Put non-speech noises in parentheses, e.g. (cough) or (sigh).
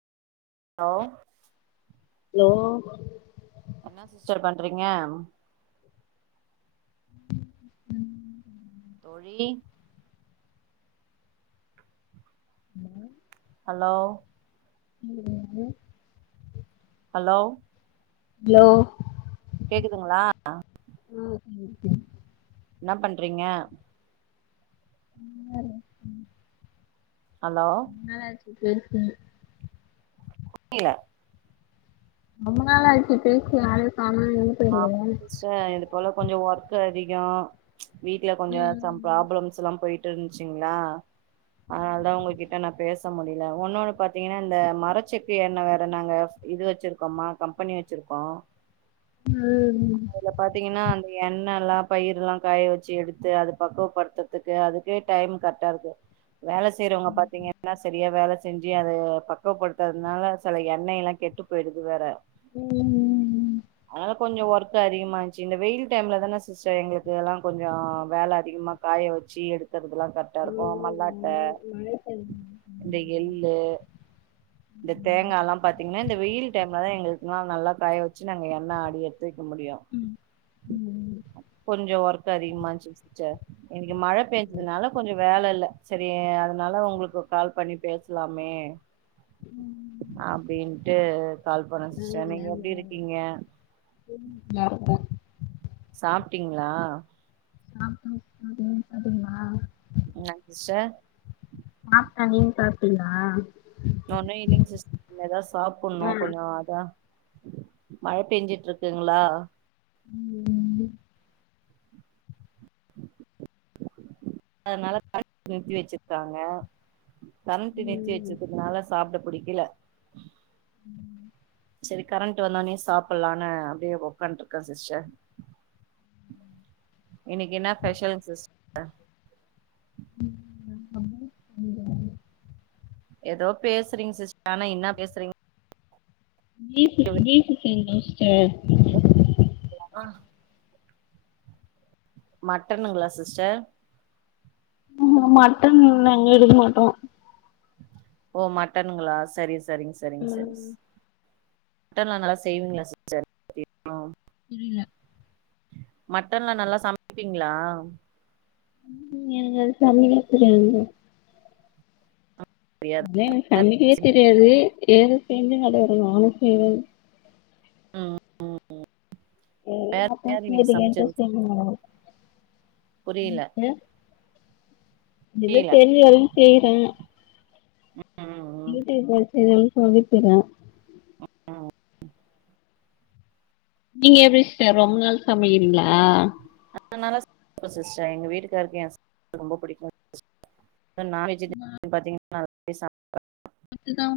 Hello லோ என்ன sister பண்றீங்க ம் தோழி ஹலோ ஹலோ உங்களுக்கு வந்து ஹலோவ் ஹலோ கேக்குதுங்களா (unintelligible) என்ன பண்றீங்க ம் மேல (inaudible) ஹலோ (unintelligible) (inaudible) ல ரொம்ப நாளா ஆயிடுச்சு பேசி (unintelligible) ஆ போயிருக்க சிஸ்டர் இது போல கொஞ்சோ ஒர்க் அதிகோ ச் வீட்ல கொஞ்சோ சம் ப்ராப்ளம்ஸ்லா போயிட்டு இருந்துச்சுங்ளா அதனால தா உங்ககிட்ட நா பேஸ் ச முடில ஒன்னொன்னு பாத்தீங்னா இந்த மரச்செக்கு எண்ண வேற நாங்க இது வச்சிருக்கோமா கம்பனி வச்சிருக் கோ ம் அதுல பாத்தீங்கனா அந்த எண்ணலா பயிருலா காய வச்சு எடுத்து அது பக்குவப்படுத்துறதுக்கே அதுக்கே டைம் கரக்டா இருக்கு வேல செய்றவுங்க பாத்திங்கன்னா சரியா வேலஸ் செஞ்சி அத பக்குவப்படுத்துறதுனால செல எண்ணெய் எல்லா கெட்டு போயிடுது வேற ம் ம் ம் அதனால கொஞ்சோ ஒர்க் அதிகமாச்சு இந்த வெயில் டைம்ல தான சிஸ்டர் எங்களுக்கு எல்லா கொஞ்சோ வேல அதிகமா காய வச்சு எடு க்கறிறதெலா கரெக்டா இருக்கு மல்லாட்ட மழை பெய்து இந்த எள்ளு இந்த தேங்காலா பாத்தீங்னா இந்த வெயில் டைம்லதா எங்களுக்குனா நல்லா காய வச்சு நாங்க எண்ண ஆடிடு க்க முடியு ம் ம் கொஞ்ச ஒர்க் அதிகமாச்சு சிஸ்டர் (unintelligible) இ மழை பெஞ்சதுனால கொஞ்ச வேல இல்ல சரி அதனால உங்களுக்கு கால் பண்ணி பேசலாமே அப்படின்ட்டு கால் பண்ண சிஸ்டர் நீங்க எப்டி இருக்கீங்க ந (unintelligible) சாப்டீங்ளா ஆப் ம் ம் (unintelligible) ங்ளா (unintelligible) சாப்டே நீங் சாப்டீங்ளா நா இன்னு இல்லீங் சிஸ் ஏதா சாப்ணு ஆ கொஞ்ச அதா மழை பெஞ்சுட்டு இருக்குங்ளா உ உ உ அதனால (inaudible) நிறுத்தி வச்ருக்காங்க கரண்டு நிறத்தி ம் வச்சுருக்குறதுனால சாப்ட புடிக்கல உம் சேரி கரண்டு வந்தோனேயே சாப்லான்னு அப்டியே உக்காந்து இருக்கே சிஸ்டர் இன்னிக்கி என்ன பெஷல் சிஸ்டர் (inaudible) ஏதோ பேசுறீங் சிஸ்ட ஆனா என்ன பேசுறீங் (unintelligible) சிஸ்டர் மட்டனுங்ளா சிஸ்டர் ம் மட்டன் நாங்க எடுக்க மாட்டோ ஓ மட்டன்ங்ளா சரி சரிங் சரிங் சரிங் ஸ் ம் ட்டன் லா நல்லா செய்வீங்ளா சிஸ்டர் (unintelligible) புரில மட்டன்லா நல்லா சமப்பீங்ளா ம் எங்கள் சமய (unintelligible) துங்க தெரியாது. இல்ல எனக் சமிக்கவே தெரியாது ஏதோ செஞ்சு (unintelligible) நானு செய்வேன்ங் ம் ம் ம் வேற எல்லாத்தையு யாரு இன்னக் கேட்டு கேட்டு சமச்சது செஞ்சு புரியல கடக்குறே ஏதோ புரியல தெரியலன் செய்றே ம் ம் யுடியூப் வச்சல்லருன் சவிக்கிரே ம் ம் நீங்க எப்டி சிஸ்டர் ரொம் நாள் சமகிறிங்ளா னால சிஸ்டர் எங்க வீட்டுக்காருக்கு என் ச ரொம்ப புடிக்கு இதே நா வெஜேரியன் பாத்தீங்ன்னா ந (inaudible) சாப் (inaudible) அதுதா